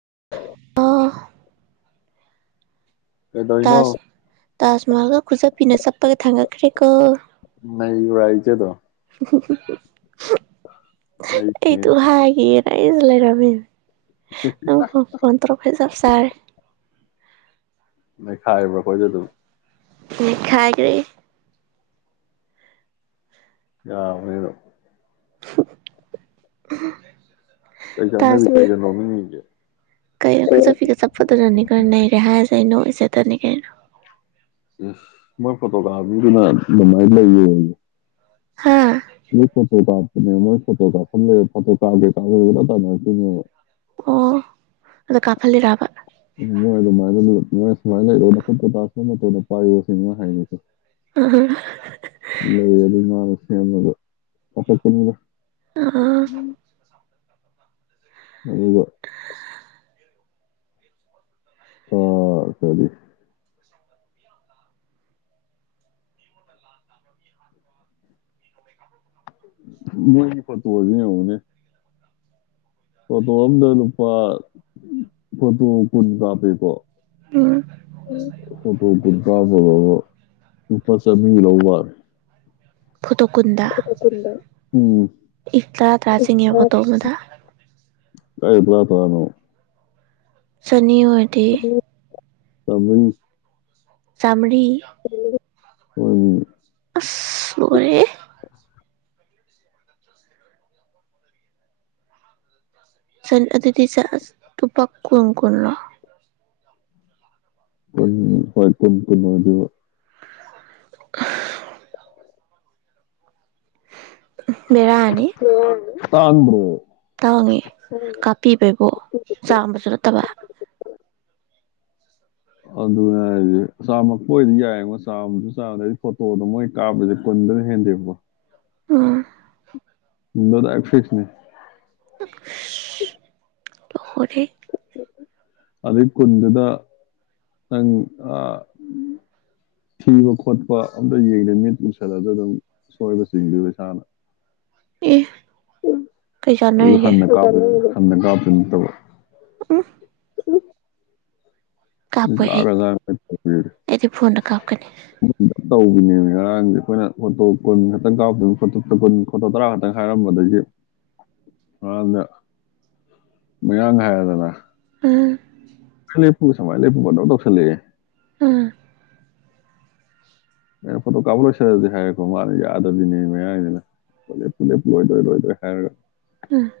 ꯂꯧꯁꯤꯟꯕ ꯉꯝꯗꯕ ꯑꯥ- ꯀꯩꯗꯧꯔꯤꯅꯣ ꯇꯥꯖ ꯇꯥꯖ ꯃꯍꯜꯒ ꯈꯨꯖꯞ ꯄꯤꯅ ꯆꯞꯄꯒ ꯊꯥꯡꯒꯠ- ꯈ꯭ꯔꯦꯀꯣ ꯅꯩꯕ꯭ꯔꯥ ꯑꯩꯖꯦ ꯑꯗꯨꯝ ꯍꯨꯝ ꯍꯨꯝ ꯍꯨꯝ ꯁꯍ ꯍꯍ ꯅꯩ ꯑꯩ ꯏꯇꯣꯝ ꯍꯥꯏꯒꯤꯒꯦ- ꯍꯥꯏꯁ ꯂꯩꯥꯔꯝꯃꯤꯃꯦ ꯍꯍ ꯅꯪ ꯐꯣ ꯐꯣꯟ ꯇꯧꯔꯛꯄ ꯆꯞ ꯆꯥꯔꯦ ꯅꯩꯈꯥꯏꯕ꯭ꯔꯥ ꯑꯩꯈꯣꯏꯖꯨ ꯑꯗꯨꯝ ꯅꯩꯈꯥꯏꯒ꯭ꯔꯦ ꯌꯥꯕꯅꯦ ꯑꯗꯨꯝ ꯎ ꯍꯝ ꯀꯩ ꯆꯥꯟꯅꯔꯤꯒꯦ ꯅꯣꯛꯅꯤꯡꯉꯤꯖꯦ ꯀꯩꯅꯣ ꯅꯪ ꯈꯨꯖꯞꯄꯤꯒ ꯆꯞꯄꯗꯨꯗꯅꯤ ꯀꯩꯅꯣ ꯅꯩꯔꯦ ꯍꯥꯏꯖ- ꯀꯩꯅꯣ ꯏꯁ ꯁꯦꯠꯇꯠꯂꯤ ꯀꯩꯅꯣ ꯏꯁ ꯃꯣꯏ ꯐꯣꯇꯣꯀꯥꯄ ꯃꯤꯗꯨꯅ ꯑꯗꯨꯃꯥꯏꯅ ꯂꯩꯌꯣꯌꯦ ꯍꯥ ꯃꯣꯏ ꯐꯣꯇꯣ ꯀꯥꯞ- ꯑꯗꯨꯗ ꯃꯣꯏ ꯐꯣꯇꯣ ꯀꯥꯞꯐꯝ ꯂꯩ ꯐꯣꯇꯣ ꯀꯥꯞꯀꯦ ꯀꯥꯞꯀꯦꯅ ꯀꯣꯏꯇꯥꯟ ꯇꯥꯟꯅꯔꯛꯇꯣꯏꯅꯦꯕ ꯑꯣ ꯑꯗ ꯀꯥꯞꯐꯜꯂꯤꯔꯥꯕ ꯃꯣꯏ ꯑꯗꯨꯃꯥꯏꯅꯅꯦ ꯅꯣꯏ ꯁꯨꯃꯥꯏꯅ ꯂꯩꯔꯣ ꯅꯈꯨꯠ ꯅꯀꯣ ꯇꯥꯖ ꯃꯍꯜ ꯃꯇꯣꯟꯗꯣ ꯄꯥꯏꯔꯣ ꯁꯤꯅꯤ ꯃꯣꯏ ꯍꯥꯏꯗꯣꯏꯁꯦ ꯑ ꯂꯩ ꯑꯗꯨ ꯃꯥꯁꯨ ꯌꯥꯝꯅꯒ ꯄꯥꯈꯠꯄꯅꯤꯕ ꯑꯥ ꯎꯔꯕꯣ ꯑꯥ ꯀꯔꯤ ꯃꯣꯏꯒꯤ ꯐꯣꯇꯣꯖꯦ ꯌꯦꯡꯉꯨꯅꯦ ꯐꯣꯇꯣꯑꯝꯗꯥ ꯂꯨꯄꯥ ꯐꯣꯇꯣ ꯀꯨꯟ ꯀꯥꯞꯄꯦꯀꯣ ꯐꯣꯇꯣ ꯀꯨꯟ ꯀꯥꯞꯄꯗꯕꯨ ꯂꯨꯄꯥ ꯆꯅꯤꯒ ꯂꯧꯕ ꯋꯥꯅꯤ ꯐꯣꯇꯣ ꯀꯨꯟꯗ ꯎꯝ ꯏ ꯇꯔꯥ ꯇꯔꯥ ꯆꯪꯉꯦ ꯐꯣꯇꯣ ꯑꯃꯗ ꯀꯥꯏꯗꯩ ꯇꯔꯥ ꯇꯔꯥꯅꯣ ꯁꯠ ꯅꯤ ꯑꫭꯏꯔꯗꯤ ꯆꯝꯔꯤ ꯆꯥꯝ ꯨꯔꯤ ꯍꫭꯏꯃꯤ ꯑꯁ ꯂꫭꯏꯔꯦꯍꯦ ꯆꯟ ꯑꯗꯨꯗꯤ ꯆ ꯑ ꯂꯨꯄꯥ ꯀꯨꯟ ꯀꯨꯟꯔꫭ ꯀꯩꯟ ꯍꫭꯏ ꯀꯨꯟ ꯀꯨꯟ ꯑꫭꯏꯗꫭꯏꯕ [inaudible] ꯎ ꯕꯦꯔꯥꯅꯤ ꯇꯥꯡꯗ꯭ꯔꫭ ꯇꯥꯡꯉꯤ ꯀꯥꯞꯄꯤꯕꯩꯕꯨ ꯆꯥꯝꯕꯁꯨ ꯅꯠꯇꯕ ꯑꯗꯨꯅꯦ ꯍꯥꯏꯁꯦ ꯆꯥꯝ ꯃꯛꯄ ꯑꯣꯏꯗꯤ ꯌꯥꯏꯕ ꯆꯥꯝꯖꯨ ꯆꯥꯝꯗꯦ ꯗꯩ ꯐꯣꯇꯣꯗꯣ ꯃꯣꯏ ꯀꯥꯞꯄꯤꯁꯦ ꯀꯨꯟꯗꯒ ꯍꯦꯟꯗꯦꯕꯀꫭ ꯑꯥ ꯗ ꯗꯥꯏꯛ ꯐꯤꯛꯁꯅꯤ ꯑꯁ ꯂꫭꯔꯦꯍꯦ ꯑꯗꯨꯏ ꯀꯨꯟꯗꯨꯗ ꯅꯪ ꯑ ꯊꯤꯕ ꯈꯣꯠꯄ ꯑꯝꯇ ꯌꯦꯡꯗꯦ ꯃꯤꯠ ꯎꯏꯁꯜꯂꯁꯨ ꯑꯗꯨꯝ ꯁꯣꯏꯕ ꯆꯤꯡꯗꫭꯏꯕ ꯏꯁꯥꯅ ꯑꯦ ꯀꯩ ꯑꯗꯨ ꯆꯥꯟꯅꯔꯤꯒꯦ ꯍꯟꯅ ꯀꯥ ꯍꯟꯅ ꯀꯥꯞꯇꯨꯏ ꯅꯠꯇꯕ ꯎꯍ ꯎ ꯏ ꯑꯩ ꯀꯥꯒ꯭ꯔ ꯑꯩꯗꯤ ꯐꯣꯟꯗ ꯀꯥꯞꯀꯅꯤ [inaudible] ꯇꯧꯕꯤꯅꯦꯃꯤ ꯉꯔꯥꯡꯁꯦ ꯑꯩꯈꯣꯏꯅ ꯐꯣꯇꯣ ꯀꯨꯟ ꯈꯛꯇꯪ ꯀꯥꯞꯇꯣꯏꯅꯤ ꯐꯣꯇꯣ ꯀꯨꯟ ꯐꯣꯇꯣ ꯇꯔꯥ ꯈꯛꯇꯪ ꯍꯥꯏꯔꯝꯕꯗꯒꯤ ꯉꯔꯥꯡꯗ ꯃꯌꯥꯥꯡ ꯍꯥꯏꯔꯗꯅ ꯑꯥ ꯂꯦꯄꯨ ꯁꯨꯃꯥꯏ ꯂꯦꯄꯨ ꯄꯪꯇꯧ ꯇꯧꯁꯜꯂꯛꯑꯦ ꯑ ꯑꯩꯅ ꯐꯣꯇꯣ ꯀꯥꯞꯄ ꯂꯣꯏꯁꯤꯜꯂꯁꯤ ꯍꯥꯏꯔꯦꯀꯣ ꯃꯥꯅ ꯌꯥꯗꯕꯤꯅꯦ ꯃꯌꯥꯏꯅꯤꯅ ꯂꯦꯄꯨ ꯂꯦꯄꯨ ꯂꯣꯏꯗꫭꯔꯦ ꯂꯣꯏꯗꫭꯔꯦ ꯍꯥꯏꯔꯒ ꯎꯝ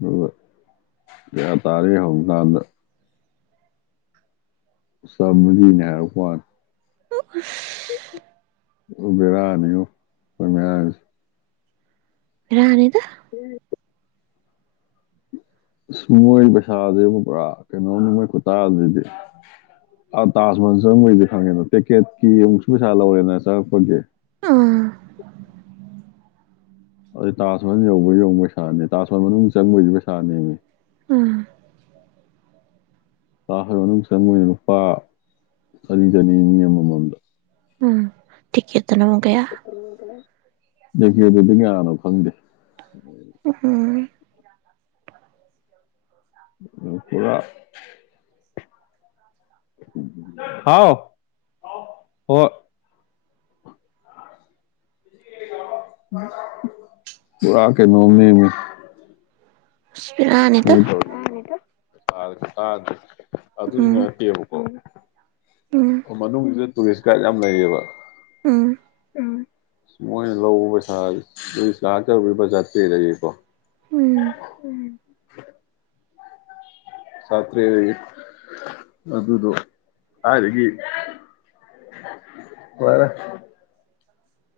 ꯗꯨꯒ ꯀꯌꯥ ꯇꯥꯔꯦ ꯍꯪꯉꯨ ꯀꯥꯟꯗ ꯆꯥꯝꯔꯤꯅꯦ ꯍꯥꯏꯔꯛꯄ ꯋꯥꯅꯤ ꯎ ꯎꯁ ꯄꯨꯔꯥ ꯕꯦꯔꯥꯅꯤꯕꫭ ꯃꫭꯏ ꯃꯌꯥꯡꯁꯦ ꯕꯦꯔꯥꯅꯤꯗ [inaudible] ꯑꯁ ꯃꯣꯏ ꯄꯩꯁꯥꯖꯦꯗꯤ ꯄꯨꯔꯥ ꯀꯩꯅꯣꯝꯅꯤ ꯃꯣꯏ ꯈꯨꯇꯥꯟꯖꯤꯗꯤ ꯑ ꯇꯥꯖ ꯃꯍꯜ ꯆꯪꯕꯩꯗꯤ ꯈꯪ ꯉꯦꯅ ꯇꯤꯀꯦꯠꯀꯤ ꯑꯃꯨꯛꯁꯨ ꯄꯩꯁꯥ ꯂꯧꯔꯦꯅ ꯆꯪꯉꯛꯄꯒꯤ ꯎꯝ ꯑꯗꯩꯗ ꯇꯥꯖ ꯃꯍꯜ ꯌꯦꯡꯕꯩ ꯑꯃꯨꯛ ꯄꯩꯁꯥꯅꯦ ꯇꯥꯖ ꯃꯍꯜ ꯃꯅꯨꯡ ꯆꯪꯕꯩꯖꯨ ꯄꯩꯁꯥꯅꯦꯃꯤ ꯑꯥ ꯇꯥꯖ ꯃꯍꯜ ꯃꯅꯨꯡ ꯆꯪꯕꯩꯅꯅ ꯂꯨꯄꯥ ꯆꯅꯤ ꯆꯅꯤ ꯅꯦ ꯃꯤ ꯑꯃꯃꯝꯗ ꯎꯝ ꯇꯤꯀꯦꯠ ꯠꯇꯅꯧ ꯀꯌꯥ ꯂꯩꯀꯦꯗꯨꯗꯤ ꯀꯥꯟꯅꯣ ꯈꯪꯗꯦ ꯎꯝ ꯄꯨꯔꯥ ꯍꯥꯎ ꯍ ꯄꯨꯥ ꯀ ꯃꯃꯤ ꯑꯅꯤꯗ ꯑ ꯁꯥ ꯑꯗꯨ ꯎꯝ ꯑꯗꯨꯁꯤꯅꯠꯇꯦꯕꯀꯣ ꯎꯝ ꯑꯣ ꯃꯅꯨꯡꯁꯤꯗ ꯇꯨꯔꯤꯁ ꯒꯥꯏꯗ ꯌꯥꯝ ꯂꯩꯌꯦꯕ ꯎꯝ ꯃꯣꯏꯅ ꯂꯧꯕ ꯄꯩꯁꯥ ꯑꯗꯨ ꯂꯥꯛꯇꯕ ꯆꯠꯇꯦꯗꯒꯤꯀꯣ ꯎꯝ [unintelligible] ꯁꯥꯇꯦ ꯃ ꯑꯗꯨꯗ ꯍꯥꯏꯔꯒꯤ ꯐꯔ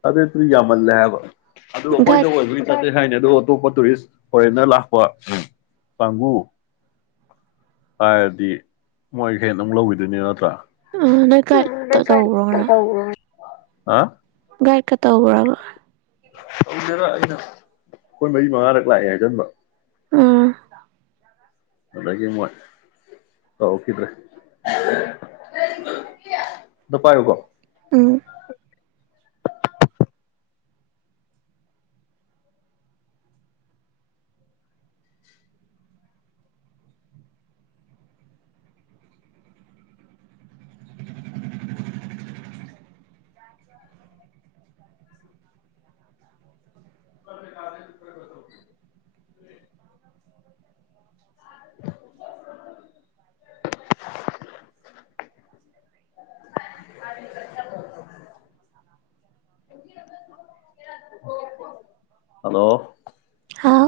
ꯑꯗ ꯇ꯭ꯔꯤꯖꯥ ꯃꯜꯂꯕ ꯑꯗꯨ ꯑꯩꯈꯣꯏꯗ ꯒꯥꯏꯠ ꯑꯣꯏꯕꯒꯤ ꯆꯥꯠꯇꯦ ꯀꯔꯤ ꯍꯥꯏꯅꯤ ꯑꯗꯣ ꯑꯇꯣꯞꯄ ꯇꯨꯔꯤꯁ ꯐꯣꯔꯦꯟꯅꯔ ꯂꯥꯛꯄ ꯎ ꯀꯥꯡꯕꯨ ꯍꯥꯏꯔꯗꯤ ꯃꯣꯏꯈꯩ ꯑꯃꯨꯝ ꯂꯧꯈꯤꯗꯣꯏꯅꯦꯕ ꯅꯠꯇ꯭ꯔꯥ ꯑꯝ ꯅꯣꯏ ꯀꯥꯏ ꯇꯧ ꯇꯧꯕ꯭ꯔꯣ ꯉꯔꯥꯡ ꯑ ꯒꯥꯏꯗꯀ ꯇꯧꯕ꯭ꯔꯕ ꯇꯨꯗꯦꯗ ꯑꯩꯅ ꯑꯩꯈꯣꯏ ꯃꯔꯤ ꯃꯉꯥꯔꯛ ꯂꯥꯛꯑꯦ ꯍꯥꯏ ꯈꯟꯕ ꯑꯥ ꯑꯗꯒꯥꯃꯣꯏ ꯇꯧꯔꯛꯈꯤꯗ꯭ꯔꯦ ꯑꯗ ꯄꯥꯏꯌꯨꯀꯣ ꯎꯝ ꯑꯟꯑꯣꯗꯤꯕꯜ ꯍꯜꯂꯣ ꯍꯥꯎ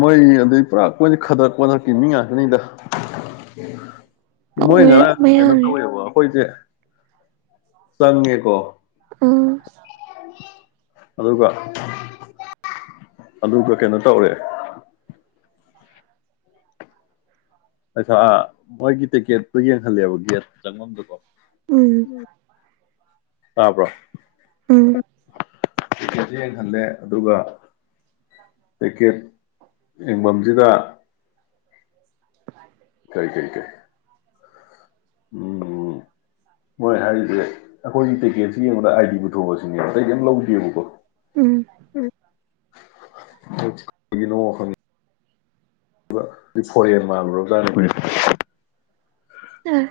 ꯃꯣꯏ ꯑꯗꯩ ꯄꯨꯔꯥ ꯃꯣꯏꯁꯦ ꯈꯗꯔꯛ ꯈꯣꯟꯊꯔꯛꯀꯤ ꯃꯤ ꯉꯥꯛꯇꯅꯤꯗ ꯃꯣꯏ ꯉꯔꯥꯡ ꯀꯩꯅꯣ ꯃꯌꯥꯝꯁꯦ ꯇꯧꯋꯦꯕ ꯑꯩꯈꯣꯏꯁꯦ ꯆꯉꯦꯀꯣ ꯑꯝ ꯑꯗꯨꯒ ꯑꯗꯨꯒ ꯀꯩꯅꯣ ꯇꯧꯔꯦ ꯑꯩꯩꯁꯥ ꯃꯣꯏꯒꯤ ꯇꯤꯛꯀꯦꯠꯇꯨ ꯌꯦꯡꯍꯜꯂꯦꯕ ꯒꯦꯠ ꯆꯪꯐꯝꯗꯨꯀꯣ ꯎꯝ ꯇꯥꯕ꯭ꯔꯣ ꯎꯝ ꯇꯤꯀꯦꯠꯁ ꯌꯦꯡꯍꯜꯂꯦ ꯑꯗꯨꯒ ꯇꯤꯀꯦꯠ ꯌꯦꯡꯐꯝꯁꯤꯗ ꯑꯟꯑꯣꯗꯤꯕꯜ ꯀꯩ ꯀꯩ ꯀꯩ ꯎꯝ ꯎꯝ ꯃꯣꯏ ꯍꯥꯏꯔꯤꯁꯦ ꯑꯩꯈꯣꯏꯒꯤ ꯇꯦꯛꯀꯦꯠꯁꯤ ꯌꯦꯡꯕꯗ ꯑꯥꯏꯗꯤ ꯄꯨꯊꯣꯛꯑꯁꯤꯅꯦꯕ ꯀꯇꯩꯗꯤꯝ ꯂꯧꯗꯦꯕꯀꯣ ꯎꯝ ꯑꯟꯏꯟꯇꯦꯜꯂꯤꯖꯦꯕꯜ ꯒꯤꯅꯣ ꯐꯣꯔꯦꯟ ꯃꯥꯜꯂꯨꯔꯞꯖꯥꯠꯅꯤ ꯑꯥ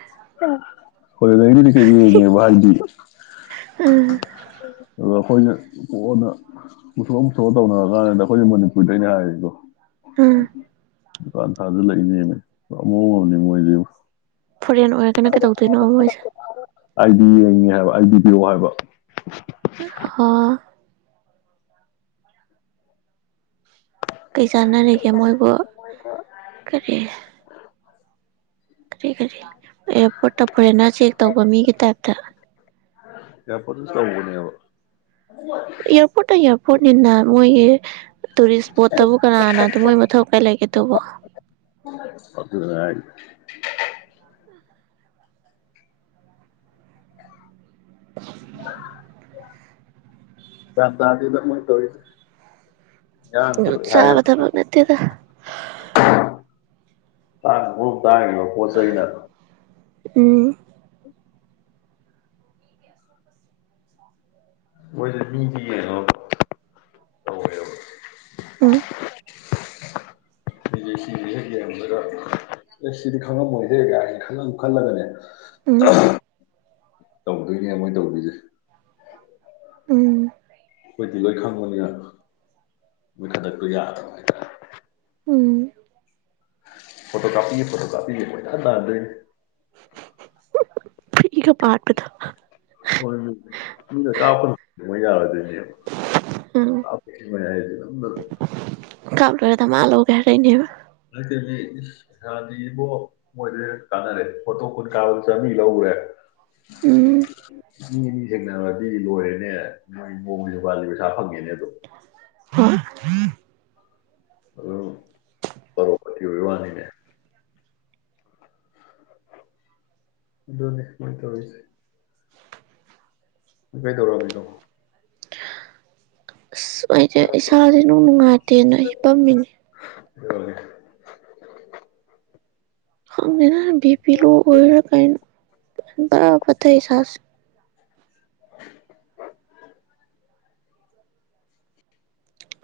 ꯍꯣꯏ ꯂꯩꯔꯤꯗꯤ ꯀꯩ ꯌꯦꯡꯉꯦꯕ ꯍꯥꯏꯗꯤ ꯎꯝ ꯑ ꯑꯩꯈꯣꯏꯅ ꯀꯣꯟꯅ ꯄꯨꯊꯣꯛꯑꯣ ꯄꯨꯊꯣꯛꯑꯣ ꯇꯧꯅ ꯀꯥꯟꯁꯤꯗ ꯑꯩꯈꯣꯏꯁ ꯃꯅꯤꯄꯨꯔꯗꯩꯅ ꯍꯥꯏꯔꯤꯗꯣ ꯎꯝ ꯗꯨꯀꯥꯟꯊꯥꯖꯜꯂꯛꯏꯅꯦꯃꯤ ꯑꯃꯨꯣꯅꯤ ꯃꯣꯏꯗꯤ ꯐꯣꯔꯦꯟ ꯑꯣꯏꯔꯒꯅ ꯀꯩꯗꯧꯗꯣꯏꯅꯣꯕ ꯃꯣꯏꯁꯤ ꯑꯩꯒꯤꯕꯤꯌꯨ ꯍꯥꯏꯕ ꯑꯣ ꯀꯩ ꯀꯩ ꯆꯥꯟꯅꯔꯤꯒꯦ ꯃꯣꯏꯕꯣ ꯆꯥꯟꯅꯔꯤꯒꯦ ꯃꯣꯏꯕꯨ ꯀꯔꯤ ꯀꯔꯤ ꯀꯔꯤ ꯑꯦꯌꯥꯔꯄꯣꯔꯠꯇ ꯐꯣꯔꯦꯅꯔ ꯆꯦꯛ ꯇꯧꯕ ꯃꯤꯒꯤ ꯇꯥꯏꯞꯇ ꯑꯦꯌꯔꯄꯣꯔꯠꯇ ꯇꯧꯕꯅꯦꯕ ꯑꯦꯔꯄꯣꯔꯠꯇ ꯑꯦꯔ ꯄꯣꯔꯠꯅꯦꯅ ꯃꯣꯏꯒꯤ ꯇꯨꯔꯤꯁ ꯁꯄꯣꯠ ꯇꯕꯨ ꯀꯅꯥꯅꯗ ꯗꯨ ꯃꯣꯏ ꯃꯊꯧ ꯕꯂꯩꯒꯦ ꯇꯨꯕꯣ ꯐꯠꯇꯗꯅ ꯌꯥ ꯑꯟꯑꯣꯗꯤꯕꯜ ꯒꯥꯟ ꯇꯥꯗꯦꯗꯃꯣꯏꯟ ꯇꯣꯏꯁꯤ ꯆꯥꯕ ꯊꯕꯛ ꯅꯠꯇꯦꯗ ꯊꯥꯡꯅ ꯃ ꯆꯥꯔꯤꯕ ꯄꯣꯠ ꯆꯩꯩꯅ ꯎꯝ ꯃꯣꯏꯁꯤ ꯃꯤꯗꯤ ꯌꯦꯡꯉꯣ ꯇꯧꯋꯦꯕ ꯎꯝ ꯁꯤꯁꯦ ꯁꯤꯁꯦ ꯍꯦꯛ ꯌꯦꯡꯕꯗꯒ ꯑꯦ ꯁꯤꯗꯤ ꯈꯪꯉꯝꯃꯣꯏꯍꯦ ꯒꯥꯏ ꯈꯜꯂꯝ ꯈꯜꯂꯒꯅꯦ ꯎꯝ ꯇꯧꯗꯣꯏꯅꯦ ꯃꯣꯏ ꯇꯧꯗꯣꯏꯁꯦ ꯎꯝ ꯑꯩꯈꯣꯏꯗꯤ ꯂꯣꯏ ꯈꯪꯕꯅꯤꯅ ꯃꯣꯏ ꯈꯗ꯭ꯔꯛꯇꯨ ꯌꯥꯗꯕ ꯍꯥꯏꯇꯥꯔꯦ ꯎꯝ ꯐꯣꯇꯣ ꯀꯥꯞꯄꯤꯒꯦ ꯐꯣꯇꯣ ꯀꯥꯞꯄꯤꯒꯦ ꯀꯣꯏꯇꯥꯟ ꯇꯥꯟꯗꯣꯏꯅꯤ ꯑꯟꯑꯣꯗꯤꯕꯜ [unintelligible] [inaudible] ꯐꯤꯒ ꯄꯥꯠꯄꯗꯣ ꯍꯣꯏ ꯃꯤꯅ ꯀꯥꯞꯀꯅꯣ ꯃꯣꯏ ꯌꯥꯔꯣꯏꯗꯩꯅꯤ ꯎꯝ ꯑ ꯃꯌꯥ ꯅꯗ [inaudible] [unintelligible] ꯗꯃꯥ ꯂꯧꯒꯦ ꯍꯥꯏꯔꯛꯀꯅꯦꯕ ꯏꯁ ꯄꯩꯁꯥꯗꯤ ꯏꯕꯣ ꯃꯣꯏꯗꯤ ꯀꯥꯟꯅꯔꯦ ꯐꯣꯇꯣ ꯈꯨꯟ ꯀꯥꯞꯄꯗ ꯆꯥꯃꯤ ꯂꯧꯔꯦ ꯎꯝ ꯃꯤ ꯑꯅꯤ ꯌꯦꯛꯅꯥꯔꯗꯤ ꯂꯣꯏꯔꯦꯅꯦ [unintelligible] ꯐꯪꯉꯦꯅꯦ ꯑꯗꯣ [unintelligible] ꯑꯗꯨ ꯐꯔꯕꯗꯤ ꯋꯥꯅꯤꯅꯦ ꯑꯗꯨꯅꯤ ꯃꯣꯏꯇꯧꯔꯤꯁꯦ ꯃꯣꯏ ꯇꯧꯔꯣꯕꯤꯗꯣ ꯑꯁ ꯑꯩꯁꯦ ꯏꯁꯥꯥꯁꯦ ꯏꯅꯨꯡ ꯅꯨꯡꯉꯥꯏꯇꯦꯅꯦ ꯑꯩ ꯍꯤꯞꯄꯝꯃꯤꯅꯦ ꯂꯣꯏꯈꯔ꯭ꯦ [unintelligible] [inaudible] ꯈꯪꯗꯦꯗ ꯑꯩꯗꯤ ꯄꯤ ꯂꯣ ꯑꯣꯏꯕꯔꯥ ꯀꯩꯅꯣ ꯕꯥꯔꯥ ꯄꯠꯊꯩ ꯏꯁꯥꯁꯦ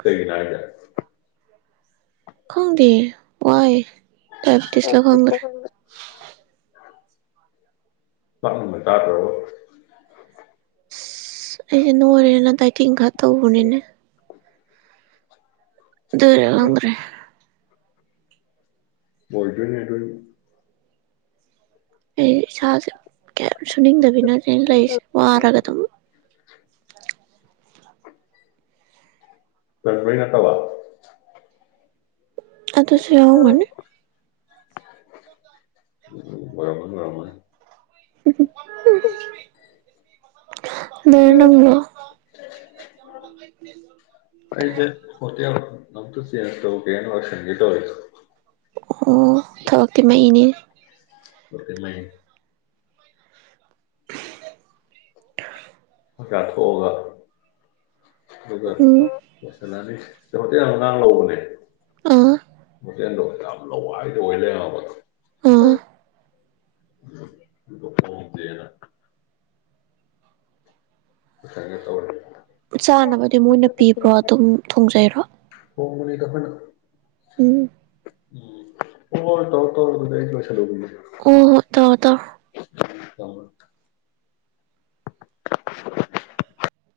ꯀꯩꯒꯤ ꯅꯥꯏꯔꯥ ꯈꯡꯗꯦ ꯋꯥꯏꯌꯦ ꯗꯥꯏꯕꯇꯤꯁ ꯂ ꯈꯡꯗꯦ ꯍꯤꯗꯛꯀꯨꯝꯕ ꯆꯇꯔꯣ ꯑꯁ ꯑꯩꯁꯦ ꯅꯣꯏꯔꯦꯅ ꯗꯥꯏꯇꯤꯡ ꯈꯔ ꯇꯧꯕꯅꯤꯅꯦ ꯑꯗꯨꯏꯔꯥ ꯈꯪꯗꯔꯦ ꯂꯣꯏꯗꯔ꯭ꯤ ꯑꯩꯈꯣꯏꯒꯤ ꯑꯩ ꯏꯁꯥꯁꯦ ꯀꯌꯥꯝ ꯁꯨꯅꯤꯡꯗꯕꯤꯅ ꯑꯩ ꯂꯩꯁꯦ ꯋꯥꯔꯒ ꯑꯗꯨꯝ ꯂꯝꯃꯔꯤꯅꯠꯇꯕ ꯑꯗꯨꯁꯨ ꯌꯥꯒꯅꯤ [unintelligible] [inaudible] ꯅꯪꯕꯨ ꯑꯩꯗꯤ [unintelligible] ꯆꯦ ꯀꯩꯅꯣ ꯇꯥꯌꯥꯏꯃꯥ ꯂꯥꯛꯑ ꯁꯅꯒꯦ ꯇꯧꯕꯅꯦ ꯑꯣ ꯊꯕꯛꯇꯤꯃꯩꯅꯦ ꯎꯝ ꯃꯥꯟꯅꯦ [inaudible] ꯆꯥ ꯊꯣꯛꯑꯒ ꯑꯗꯨꯒ ꯎꯝ ꯋ꯭ꯁꯀꯥ ꯅꯥꯒꯩ ꯁꯤ ꯍꯣꯇꯦꯜ ꯑꯉꯥꯡ ꯂꯧꯕꯅꯦ ꯑꯥ ꯃꯣꯏ ꯇꯦꯟꯗꯣ ꯌꯥꯝ ꯂꯋꯥꯏꯗ ꯑꯣꯏ ꯂꯩꯔꯝꯃꯦ ꯍꯥꯏꯕꯥ ꯑꯥ ꯑꯁꯥꯏꯗ ꯇꯧꯔꯦ ꯄꯨꯛ ꯆꯥꯟꯅꯕꯗꯤ ꯃꯣꯏꯅ ꯄꯤꯕ꯭ꯔꯣ ꯑꯗꯨꯝ ꯊꯣꯡꯖꯩꯔꯣ ꯀꯦꯟꯇꯤꯟꯗ ꯎꯝ ꯎꯝ ꯍꯣꯏ ꯇꯧꯔꯣ ꯇꯧꯔꯣ ꯑꯗꯨꯗꯤ ꯑꯩꯁꯨ ꯂꯣꯏꯁꯜꯂꯨꯈꯤꯒꯦ ꯍꯣꯏꯅ ꯗꯥꯗꯥ ꯇꯧꯔꯛ [unintelligible]